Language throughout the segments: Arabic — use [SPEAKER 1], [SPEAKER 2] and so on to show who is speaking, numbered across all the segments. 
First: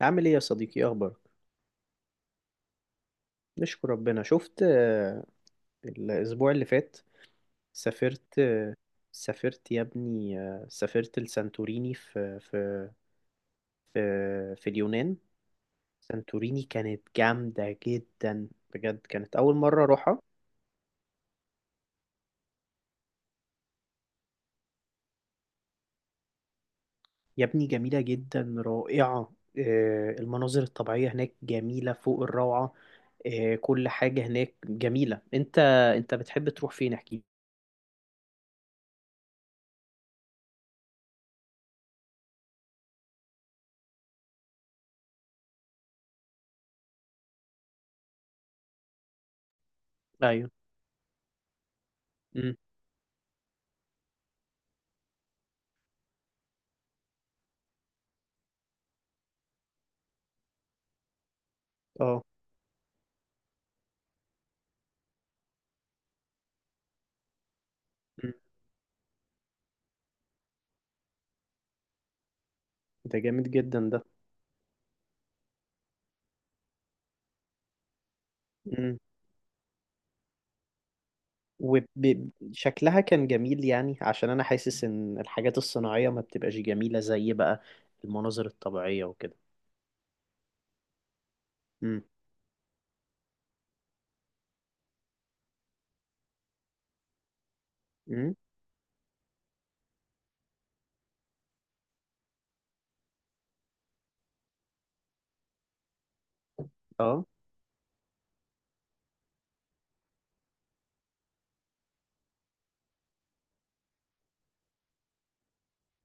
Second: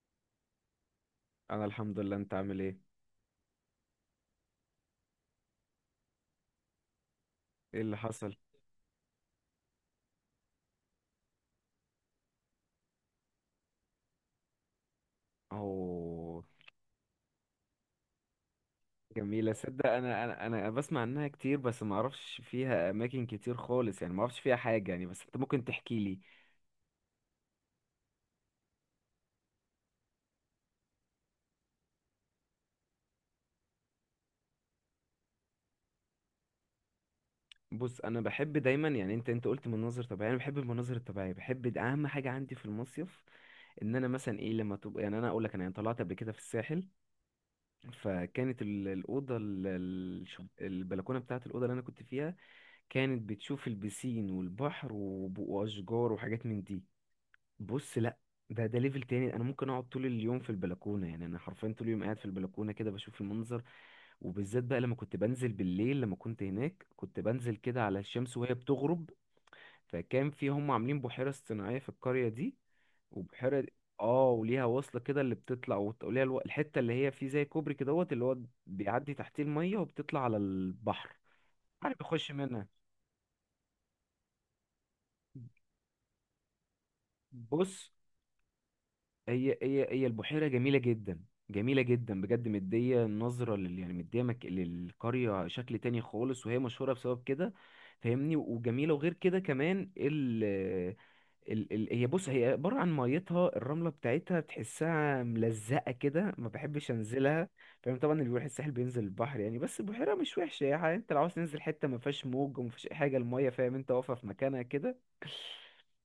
[SPEAKER 1] عامل ايه يا صديقي؟ إيه اخبارك؟
[SPEAKER 2] انا الحمد لله، انت عامل ايه؟
[SPEAKER 1] نشكر ربنا شفت. الاسبوع اللي فات
[SPEAKER 2] ايه اللي حصل؟
[SPEAKER 1] سافرت. سافرت يا ابني. سافرت لسانتوريني في في اليونان.
[SPEAKER 2] اهو.
[SPEAKER 1] سانتوريني كانت جامدة جدا بجد، كانت
[SPEAKER 2] جميله،
[SPEAKER 1] اول مرة
[SPEAKER 2] صدق،
[SPEAKER 1] اروحها.
[SPEAKER 2] انا بسمع عنها كتير، بس ما اعرفش فيها اماكن كتير خالص، يعني ما اعرفش فيها حاجه، يعني بس انت ممكن تحكي لي.
[SPEAKER 1] يا ابني جميلة جدا، رائعة. المناظر الطبيعية هناك جميلة فوق الروعة. كل حاجة هناك جميلة. انت بتحب تروح فين؟ احكي.
[SPEAKER 2] بص، انا بحب دايما، يعني انت قلت مناظر طبيعيه، انا بحب المناظر الطبيعيه، بحب اهم حاجه عندي في المصيف. ان انا مثلا ايه لما تبقى، يعني انا اقول لك، انا يعني طلعت قبل كده في الساحل. فكانت الاوضه،
[SPEAKER 1] ايوه.
[SPEAKER 2] البلكونه بتاعه الاوضه اللي انا كنت فيها،
[SPEAKER 1] امم.
[SPEAKER 2] كانت بتشوف البسين والبحر واشجار وحاجات من دي. بص، لا. ده ليفل تاني، انا ممكن اقعد طول اليوم في البلكونه، يعني انا حرفيا طول اليوم قاعد
[SPEAKER 1] اه.
[SPEAKER 2] في البلكونه كده بشوف المنظر. وبالذات بقى لما كنت بنزل بالليل، لما كنت هناك كنت بنزل كده على
[SPEAKER 1] مم.
[SPEAKER 2] الشمس وهي بتغرب. فكان في، هم عاملين بحيره اصطناعيه في القريه دي.
[SPEAKER 1] ده جامد
[SPEAKER 2] وبحيره دي-
[SPEAKER 1] جدا ده.
[SPEAKER 2] اه وليها وصله كده اللي بتطلع وليها الحته اللي هي فيه زي كوبري كده دوت، اللي هو
[SPEAKER 1] مم.
[SPEAKER 2] بيعدي تحتيه الميه وبتطلع على البحر. عارف، بيخش منها.
[SPEAKER 1] وشكلها كان جميل يعني، عشان انا حاسس ان الحاجات الصناعية ما بتبقاش جميلة زي بقى
[SPEAKER 2] بص،
[SPEAKER 1] المناظر الطبيعية وكده.
[SPEAKER 2] هي البحيرة جميلة جدا. جميلة
[SPEAKER 1] امم.
[SPEAKER 2] جدا بجد، مدية نظرة يعني مدية للقرية شكل تاني خالص، وهي مشهورة بسبب كده.
[SPEAKER 1] امم.
[SPEAKER 2] فاهمني، وجميلة، وغير كده كمان ال... ال... هي بص هي عبارة عن ميتها، الرملة بتاعتها بتحسها ملزقة كده، ما بحبش
[SPEAKER 1] اه.
[SPEAKER 2] انزلها. فاهم، طبعا اللي بيروح الساحل بينزل البحر يعني، بس البحيرة مش وحشة، يعني انت لو عاوز تنزل حتة ما فيهاش موج وما فيهاش اي حاجة، المية فاهم انت واقفة في مكانها كده.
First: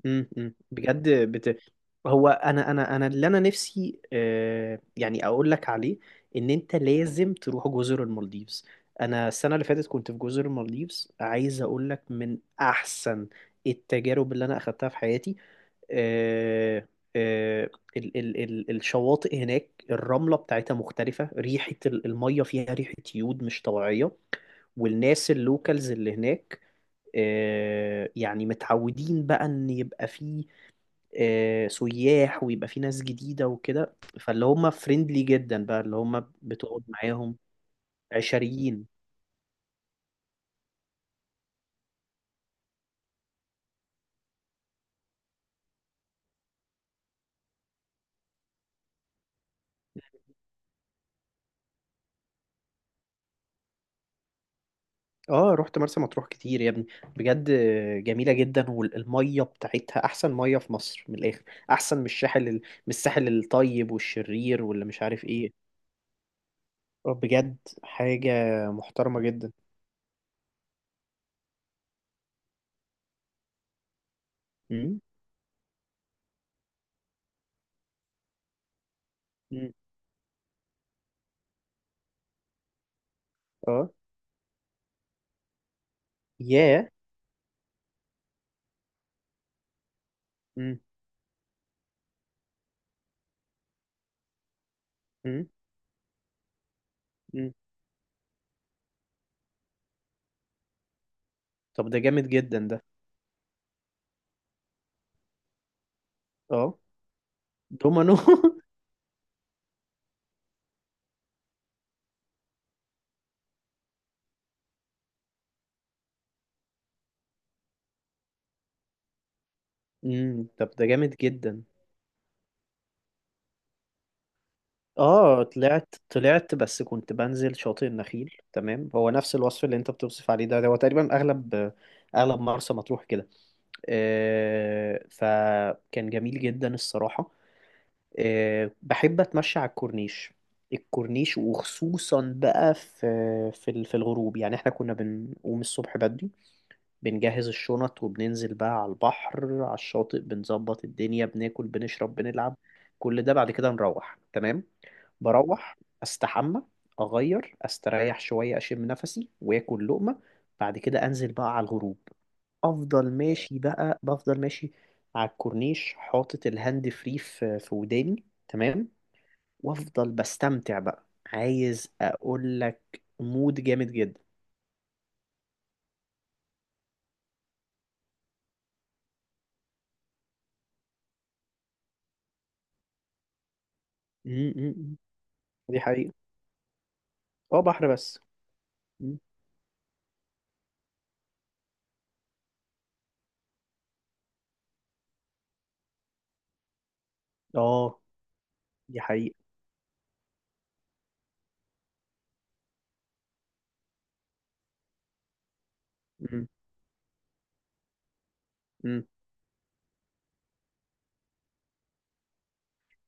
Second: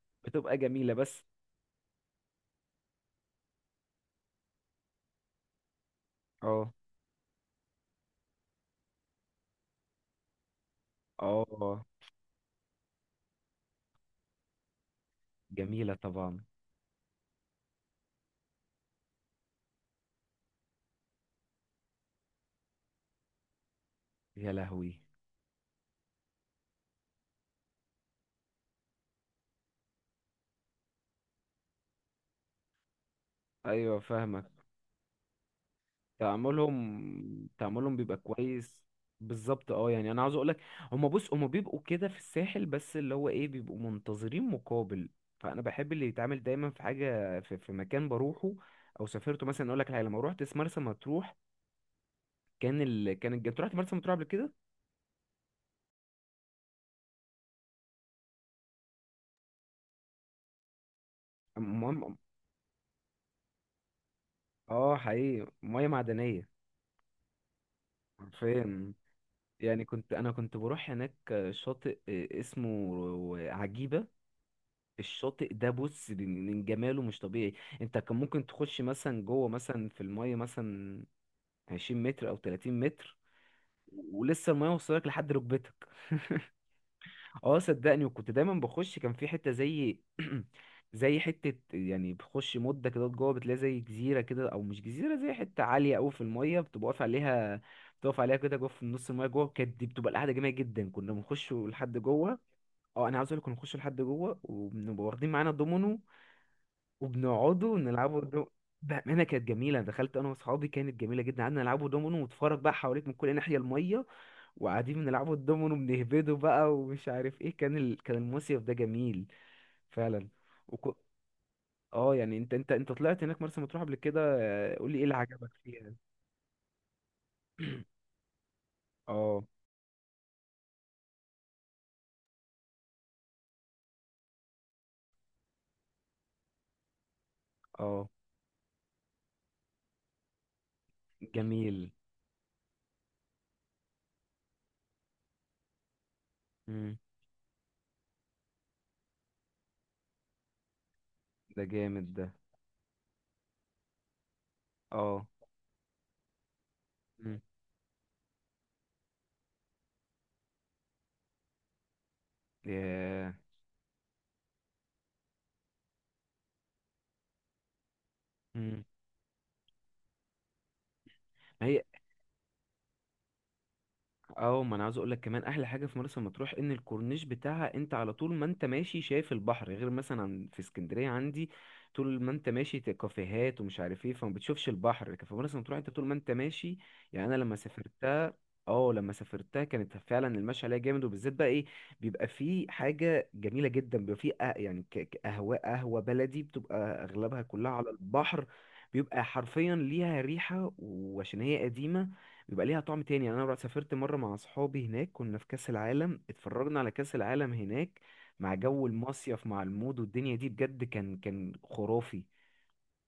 [SPEAKER 1] امم.
[SPEAKER 2] بتبقى
[SPEAKER 1] امم.
[SPEAKER 2] جميلة
[SPEAKER 1] بجد
[SPEAKER 2] بس.
[SPEAKER 1] هو انا انا انا اللي انا نفسي يعني اقول لك عليه، ان
[SPEAKER 2] اه،
[SPEAKER 1] انت لازم تروح جزر المالديفز. انا السنة اللي فاتت كنت في جزر المالديفز، عايز
[SPEAKER 2] اه.
[SPEAKER 1] اقول لك من احسن التجارب اللي انا اخدتها في حياتي.
[SPEAKER 2] جميلة طبعا.
[SPEAKER 1] آه، آه، الشواطئ هناك الرملة بتاعتها مختلفة، ريحة المية فيها ريحة يود مش طبيعية.
[SPEAKER 2] يا لهوي!
[SPEAKER 1] والناس اللوكالز اللي هناك يعني متعودين بقى ان يبقى فيه سياح ويبقى فيه ناس جديدة وكده،
[SPEAKER 2] ايوه، فاهمك.
[SPEAKER 1] فاللي هم فريندلي جدا بقى اللي هم بتقعد معاهم.
[SPEAKER 2] تعاملهم بيبقى كويس.
[SPEAKER 1] عشريين.
[SPEAKER 2] بالظبط، اه يعني انا عاوز اقولك، هما بص هما بيبقوا كده في الساحل، بس اللي هو ايه، بيبقوا منتظرين مقابل. فانا بحب اللي يتعامل دايما في حاجة، في مكان بروحه، او سافرته مثلا. اقول لك حاجة، لما روحت مرسى مطروح، كان ال... كان الج... انت رحت مرسى مطروح قبل كده؟
[SPEAKER 1] اه رحت مرسى مطروح كتير يا ابني، بجد جميلة جدا، والمية بتاعتها احسن مية في مصر من الاخر، احسن من
[SPEAKER 2] المهم.
[SPEAKER 1] الساحل من الساحل الطيب والشرير واللي
[SPEAKER 2] اه،
[SPEAKER 1] مش عارف
[SPEAKER 2] حقيقي
[SPEAKER 1] ايه.
[SPEAKER 2] مياه معدنية.
[SPEAKER 1] بجد حاجة
[SPEAKER 2] حرفيا.
[SPEAKER 1] محترمة جدا.
[SPEAKER 2] يعني انا كنت بروح هناك شاطئ، اسمه عجيبة.
[SPEAKER 1] امم.
[SPEAKER 2] الشاطئ ده، بص، من جماله مش طبيعي. انت كان ممكن تخش مثلا جوه،
[SPEAKER 1] امم.
[SPEAKER 2] مثلا في المية مثلا 20 متر او 30 متر،
[SPEAKER 1] اه.
[SPEAKER 2] ولسه المية وصلك لحد ركبتك.
[SPEAKER 1] ياه.
[SPEAKER 2] اه، صدقني، وكنت دايما بخش، كان في حتة زي
[SPEAKER 1] امم.
[SPEAKER 2] زي حتة، يعني بخش مدة كده جوه بتلاقي زي جزيرة كده، أو مش جزيرة، زي
[SPEAKER 1] امم.
[SPEAKER 2] حتة عالية أوي في المية بتبقى واقف
[SPEAKER 1] امم.
[SPEAKER 2] عليها. بتقف عليها كده جوه في نص المية جوه، كانت دي بتبقى القعدة جميلة جدا، كنا بنخش
[SPEAKER 1] طب
[SPEAKER 2] لحد
[SPEAKER 1] ده جامد
[SPEAKER 2] جوه.
[SPEAKER 1] جدا ده.
[SPEAKER 2] اه، أنا عاوز أقولك، كنا بنخش لحد جوه وبنبقى واخدين معانا دومينو،
[SPEAKER 1] اه.
[SPEAKER 2] وبنقعدوا
[SPEAKER 1] دومانو
[SPEAKER 2] نلعبوا بأمانة كانت جميلة، دخلت أنا وأصحابي، كانت جميلة جدا، قعدنا نلعبوا دومينو ونتفرج بقى، حواليك من كل ناحية المية، وقاعدين بنلعبوا الدومينو بنهبده بقى ومش عارف إيه. كان المصيف ده جميل فعلا.
[SPEAKER 1] امم. طب ده
[SPEAKER 2] وك...
[SPEAKER 1] جامد جدا.
[SPEAKER 2] اه يعني انت طلعت هناك مرسى مطروح قبل كده، قول لي ايه اللي
[SPEAKER 1] اه
[SPEAKER 2] عجبك فيها؟
[SPEAKER 1] طلعت بس كنت بنزل شاطئ النخيل، تمام. هو نفس
[SPEAKER 2] اه،
[SPEAKER 1] الوصف اللي انت بتوصف عليه ده، هو تقريبا اغلب مرسى مطروح كده. فكان جميل جدا الصراحة.
[SPEAKER 2] اه،
[SPEAKER 1] بحب أتمشى على الكورنيش، الكورنيش،
[SPEAKER 2] جميل.
[SPEAKER 1] وخصوصا بقى في الغروب. يعني احنا كنا بنقوم الصبح بدري،
[SPEAKER 2] مم.
[SPEAKER 1] بنجهز الشنط وبننزل بقى على البحر، على الشاطئ، بنظبط الدنيا،
[SPEAKER 2] ده
[SPEAKER 1] بناكل،
[SPEAKER 2] جامد
[SPEAKER 1] بنشرب،
[SPEAKER 2] ده.
[SPEAKER 1] بنلعب. كل ده بعد كده نروح تمام.
[SPEAKER 2] اه.
[SPEAKER 1] بروح استحمى،
[SPEAKER 2] مم.
[SPEAKER 1] اغير، استريح شويه، اشم نفسي، واكل لقمه. بعد كده انزل بقى على الغروب، افضل
[SPEAKER 2] ياه.
[SPEAKER 1] ماشي بقى، بفضل ماشي على الكورنيش، حاطط الهاند فري في وداني،
[SPEAKER 2] مم.
[SPEAKER 1] تمام. وافضل بستمتع بقى،
[SPEAKER 2] ما هي،
[SPEAKER 1] عايز اقول لك مود جامد جدا.
[SPEAKER 2] اه ما انا عاوز اقول لك كمان احلى حاجه في مرسى مطروح ان الكورنيش بتاعها، انت على طول ما انت ماشي شايف البحر، غير مثلا في اسكندريه عندي طول ما انت ماشي كافيهات ومش عارف ايه، فما
[SPEAKER 1] م-
[SPEAKER 2] بتشوفش
[SPEAKER 1] م- م.
[SPEAKER 2] البحر، لكن في مرسى مطروح
[SPEAKER 1] دي
[SPEAKER 2] انت طول ما
[SPEAKER 1] حقيقة.
[SPEAKER 2] انت ماشي. يعني انا لما
[SPEAKER 1] اه، بحر بس.
[SPEAKER 2] سافرتها، اه لما
[SPEAKER 1] م.
[SPEAKER 2] سافرتها كانت فعلا المشي عليها جامد، وبالذات بقى ايه، بيبقى فيه حاجه جميله جدا، بيبقى فيه يعني قهوه بلدي، بتبقى اغلبها كلها على
[SPEAKER 1] اه
[SPEAKER 2] البحر،
[SPEAKER 1] دي
[SPEAKER 2] بيبقى
[SPEAKER 1] حقيقة.
[SPEAKER 2] حرفيا ليها ريحه، وعشان هي قديمه بيبقى ليها طعم تاني. يعني انا سافرت مره مع اصحابي هناك، كنا في كاس العالم،
[SPEAKER 1] م-
[SPEAKER 2] اتفرجنا على كاس العالم هناك مع جو
[SPEAKER 1] م.
[SPEAKER 2] المصيف، مع المود والدنيا دي، بجد كان خرافي.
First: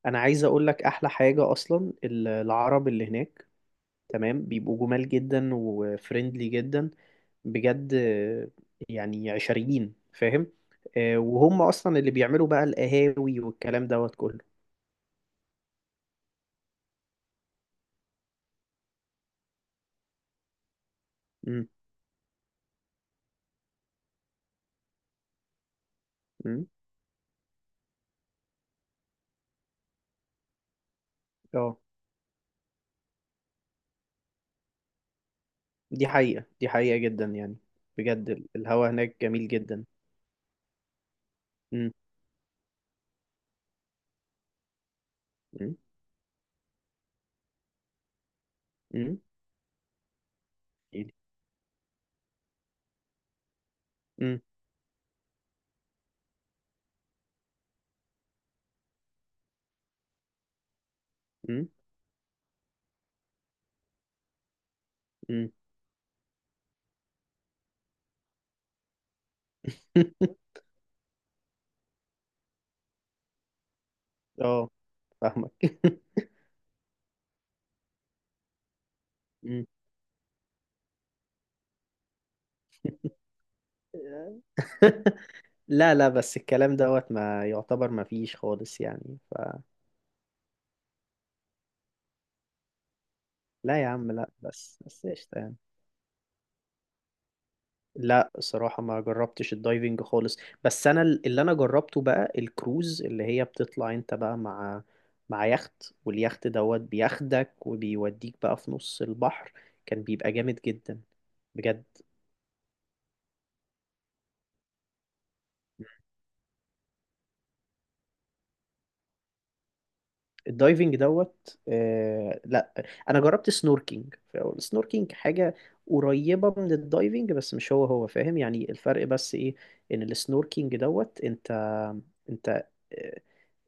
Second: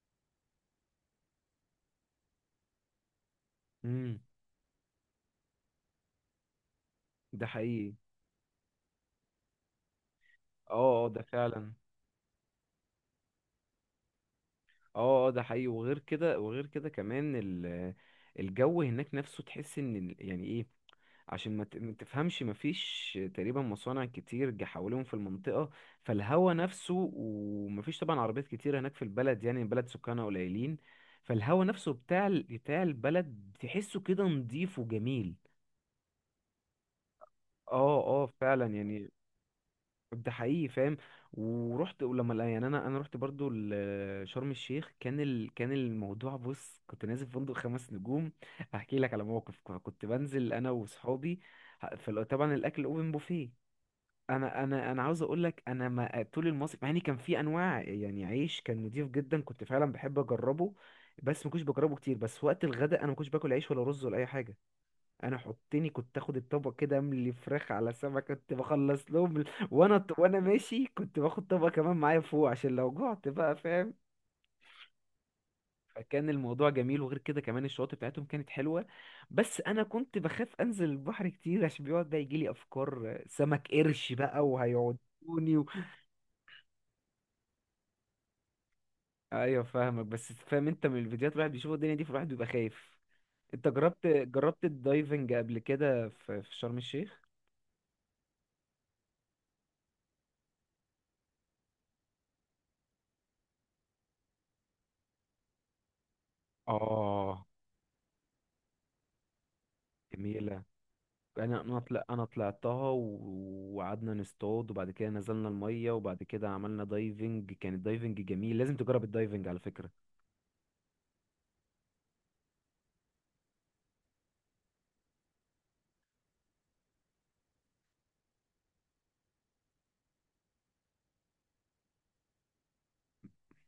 [SPEAKER 1] انا عايز اقول لك احلى حاجة، اصلا العرب اللي هناك
[SPEAKER 2] امم.
[SPEAKER 1] تمام، بيبقوا جمال جدا وفريندلي جدا،
[SPEAKER 2] ده حقيقي.
[SPEAKER 1] بجد. يعني عشريين، فاهم؟
[SPEAKER 2] اه، اه، ده
[SPEAKER 1] وهم
[SPEAKER 2] فعلا.
[SPEAKER 1] اصلا اللي بيعملوا بقى القهاوي والكلام دوت كله.
[SPEAKER 2] اه، اه، ده حقيقي، وغير كده كمان الجو هناك نفسه، تحس ان يعني ايه، عشان
[SPEAKER 1] امم.
[SPEAKER 2] ما تفهمش، مفيش تقريبا مصانع كتير جا حواليهم في المنطقة، فالهوا
[SPEAKER 1] امم.
[SPEAKER 2] نفسه. ومفيش طبعا عربيات كتير هناك في البلد، يعني البلد سكانها قليلين، فالهوا
[SPEAKER 1] اه
[SPEAKER 2] نفسه بتاع بتاع البلد تحسه كده نضيف وجميل.
[SPEAKER 1] دي حقيقة، دي حقيقة جدا يعني.
[SPEAKER 2] اه، اه،
[SPEAKER 1] بجد
[SPEAKER 2] فعلا
[SPEAKER 1] الهوا
[SPEAKER 2] يعني.
[SPEAKER 1] هناك جميل جدا.
[SPEAKER 2] ده حقيقي، فاهم.
[SPEAKER 1] امم.
[SPEAKER 2] ورحت، ولما يعني انا رحت برضو شرم الشيخ. كان
[SPEAKER 1] امم.
[SPEAKER 2] الموضوع، بص، كنت نازل في فندق خمس نجوم. هحكي لك
[SPEAKER 1] امم.
[SPEAKER 2] على موقف، كنت بنزل انا وصحابي، طبعا الاكل اوبن بوفيه.
[SPEAKER 1] امم.
[SPEAKER 2] انا عاوز اقول لك، انا ما طول المصيف، مع ان كان في انواع، يعني عيش كان نضيف جدا كنت فعلا بحب اجربه، بس ما كنتش
[SPEAKER 1] امم.
[SPEAKER 2] بجربه كتير، بس وقت الغداء انا ما كنتش باكل عيش ولا رز ولا اي حاجه. انا
[SPEAKER 1] امم.
[SPEAKER 2] حطني كنت اخد الطبق كده، املي فراخ على سمك، كنت بخلص لهم وانا ماشي كنت باخد طبق كمان معايا فوق، عشان لو جعت بقى، فاهم.
[SPEAKER 1] اه فاهمك
[SPEAKER 2] فكان الموضوع جميل، وغير كده كمان الشواطئ بتاعتهم كانت حلوه، بس
[SPEAKER 1] أمم.
[SPEAKER 2] انا كنت بخاف انزل البحر كتير، عشان بيقعد بقى يجيلي افكار سمك قرش بقى وهيقعد.
[SPEAKER 1] لا، لا، بس الكلام دوت ما يعتبر ما فيش خالص يعني ف.
[SPEAKER 2] ايوه، فاهمك، بس فاهم انت من الفيديوهات الواحد بيشوف الدنيا دي، فالواحد بيبقى خايف. انت
[SPEAKER 1] لا يا
[SPEAKER 2] جربت
[SPEAKER 1] عم، لا،
[SPEAKER 2] جربت
[SPEAKER 1] بس
[SPEAKER 2] الدايفنج
[SPEAKER 1] قشطة يعني.
[SPEAKER 2] قبل كده في شرم الشيخ؟
[SPEAKER 1] لا، صراحة ما جربتش الدايفنج خالص. بس انا اللي انا جربته بقى الكروز، اللي هي بتطلع انت بقى مع يخت، واليخت دوت
[SPEAKER 2] اه،
[SPEAKER 1] بياخدك وبيوديك بقى في نص البحر. كان بيبقى جامد
[SPEAKER 2] جميلة.
[SPEAKER 1] جدا،
[SPEAKER 2] انا انا
[SPEAKER 1] بجد.
[SPEAKER 2] طلع انا طلعتها وقعدنا نصطاد، وبعد كده نزلنا المية، وبعد كده عملنا دايفنج، كان الدايفنج جميل، لازم تجرب الدايفنج على فكرة.
[SPEAKER 1] الدايفنج دوت، لا، انا جربت سنوركينج. السنوركينج حاجة قريبة من الدايفنج بس مش هو هو، فاهم يعني الفرق؟ بس ايه، ان السنوركينج دوت انت انت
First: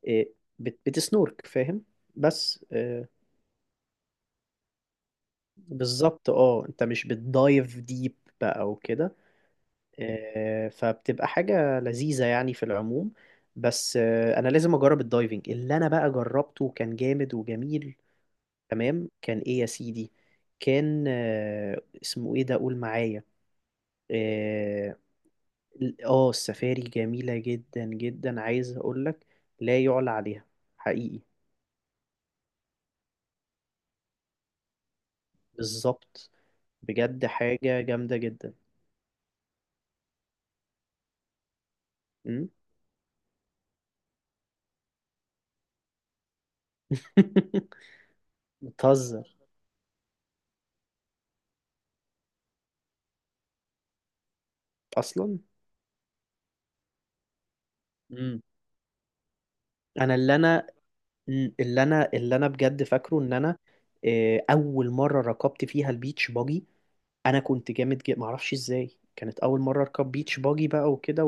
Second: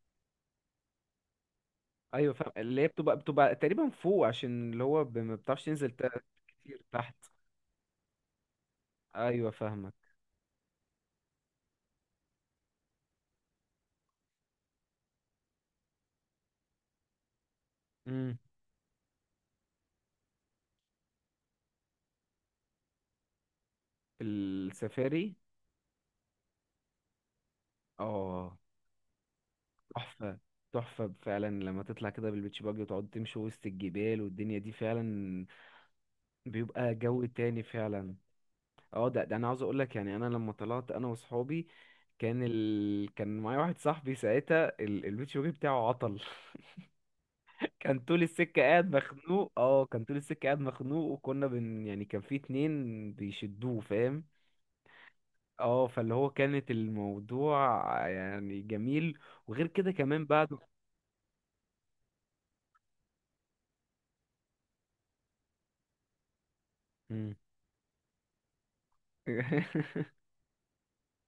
[SPEAKER 1] إيه، بتسنورك، فاهم؟
[SPEAKER 2] ايوه، فاهم،
[SPEAKER 1] بس
[SPEAKER 2] اللي هي بتبقى تقريبا فوق، عشان اللي هو ما بتعرفش تنزل
[SPEAKER 1] بالظبط، اه،
[SPEAKER 2] كتير
[SPEAKER 1] انت مش
[SPEAKER 2] تحت.
[SPEAKER 1] بتدايف ديب بقى وكده.
[SPEAKER 2] ايوه، فاهمك.
[SPEAKER 1] فبتبقى حاجة لذيذة يعني في العموم. بس انا لازم اجرب الدايفنج. اللي انا بقى جربته كان جامد وجميل،
[SPEAKER 2] امم.
[SPEAKER 1] تمام. كان ايه يا سيدي؟ كان اسمه ايه ده؟ قول معايا. اه،
[SPEAKER 2] السفاري.
[SPEAKER 1] السفاري جميلة جدا جدا،
[SPEAKER 2] اه،
[SPEAKER 1] عايز اقولك لا يعلى
[SPEAKER 2] تحفة.
[SPEAKER 1] عليها.
[SPEAKER 2] تحفة
[SPEAKER 1] حقيقي.
[SPEAKER 2] فعلا، لما تطلع كده بالبيتش باجي وتقعد تمشي وسط الجبال والدنيا دي، فعلا
[SPEAKER 1] بالظبط.
[SPEAKER 2] بيبقى جو
[SPEAKER 1] بجد
[SPEAKER 2] تاني
[SPEAKER 1] حاجة
[SPEAKER 2] فعلا.
[SPEAKER 1] جامدة جدا.
[SPEAKER 2] اه، ده انا عاوز اقولك، يعني انا لما طلعت انا وصحابي،
[SPEAKER 1] مم.
[SPEAKER 2] كان معايا واحد صاحبي ساعتها، البيتش باجي بتاعه عطل. كان طول السكة قاعد
[SPEAKER 1] بتهزر
[SPEAKER 2] مخنوق، كان طول السكة قاعد مخنوق، وكنا يعني كان في اتنين بيشدوه، فاهم.
[SPEAKER 1] اصلا.
[SPEAKER 2] اه، فاللي هو كانت الموضوع
[SPEAKER 1] مم.
[SPEAKER 2] يعني جميل. وغير كده
[SPEAKER 1] انا
[SPEAKER 2] كمان
[SPEAKER 1] اللي
[SPEAKER 2] بعده،
[SPEAKER 1] انا مم. اللي انا اللي انا بجد فاكره ان انا اول مره ركبت فيها البيتش باجي.
[SPEAKER 2] مم.
[SPEAKER 1] انا كنت جامد جدا، معرفش ازاي، كانت اول مره اركب بيتش باجي بقى وكده،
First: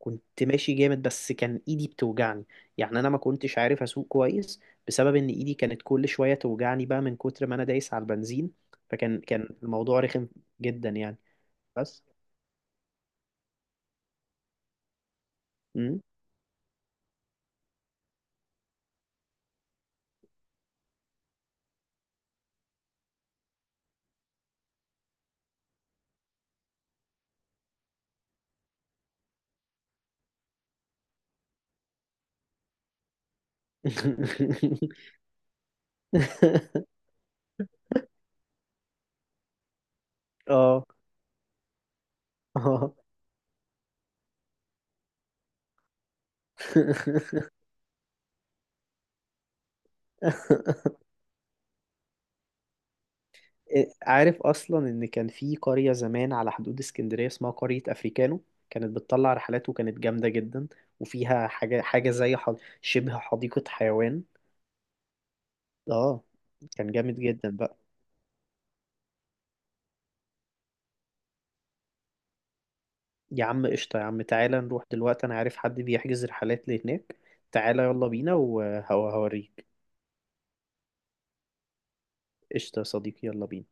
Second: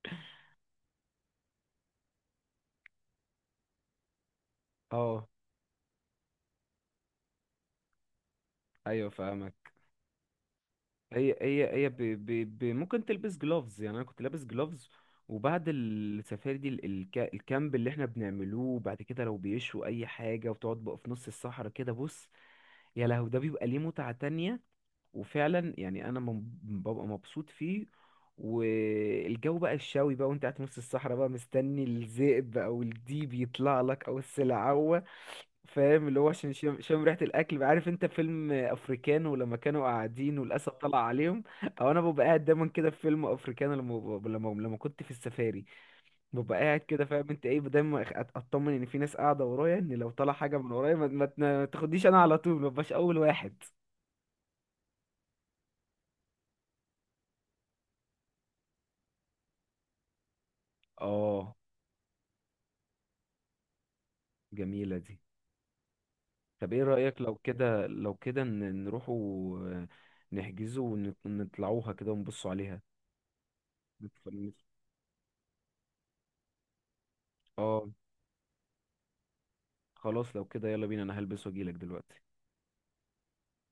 [SPEAKER 1] وكنت ماشي جامد، بس كان ايدي بتوجعني، يعني انا ما كنتش عارف اسوق كويس، بسبب
[SPEAKER 2] اه.
[SPEAKER 1] ان ايدي كانت كل شويه توجعني بقى من كتر ما انا دايس على البنزين.
[SPEAKER 2] ايوه،
[SPEAKER 1] فكان
[SPEAKER 2] فاهمك.
[SPEAKER 1] الموضوع رخم جدا يعني.
[SPEAKER 2] هي هي هي ب...
[SPEAKER 1] بس
[SPEAKER 2] ب... ب... ممكن تلبس جلوفز، يعني انا كنت لابس جلوفز. وبعد
[SPEAKER 1] مم.
[SPEAKER 2] السفاري دي الكامب اللي احنا بنعملوه بعد كده، لو بيشوا اي حاجه وتقعد بقى في نص الصحراء كده، بص، يا لهو، ده بيبقى ليه متعه تانية. وفعلا يعني انا ببقى مبسوط فيه. والجو بقى الشاوي بقى، وانت قاعد في نص الصحراء بقى مستني الذئب او الديب يطلع لك او السلعوة، فاهم، اللي هو عشان شم, شم ريحة الاكل بقى. عارف انت فيلم افريكانو لما كانوا قاعدين والاسد
[SPEAKER 1] اه،
[SPEAKER 2] طلع عليهم، او انا ببقى قاعد دايما كده
[SPEAKER 1] اه
[SPEAKER 2] في فيلم افريكانو، لما لما كنت في السفاري، ببقى قاعد كده، فاهم انت ايه، دايما اطمن ان في ناس قاعدة ورايا، ان لو طلع حاجة من ورايا ما تاخدنيش انا، على طول ما ببقاش اول واحد.
[SPEAKER 1] عارف اصلا ان كان في قرية زمان على حدود اسكندرية، اسمها قرية افريكانو، كانت بتطلع رحلات، وكانت جامدة جدا، وفيها
[SPEAKER 2] اه،
[SPEAKER 1] شبه حديقة حيوان.
[SPEAKER 2] جميلة دي.
[SPEAKER 1] اه،
[SPEAKER 2] طب ايه
[SPEAKER 1] كان جامد
[SPEAKER 2] رأيك، لو
[SPEAKER 1] جدا بقى.
[SPEAKER 2] كده لو كده نروحوا، آه، نحجزوا ونطلعوها كده ونبصوا عليها،
[SPEAKER 1] يا عم قشطة، يا عم
[SPEAKER 2] نتف-
[SPEAKER 1] تعالى
[SPEAKER 2] نت-
[SPEAKER 1] نروح دلوقتي، انا عارف حد بيحجز رحلات لهناك. تعالى
[SPEAKER 2] اه،
[SPEAKER 1] يلا بينا وهوريك.
[SPEAKER 2] خلاص، لو كده يلا بينا، انا هلبس واجيلك دلوقتي.
[SPEAKER 1] قشطة يا صديقي، يلا بينا.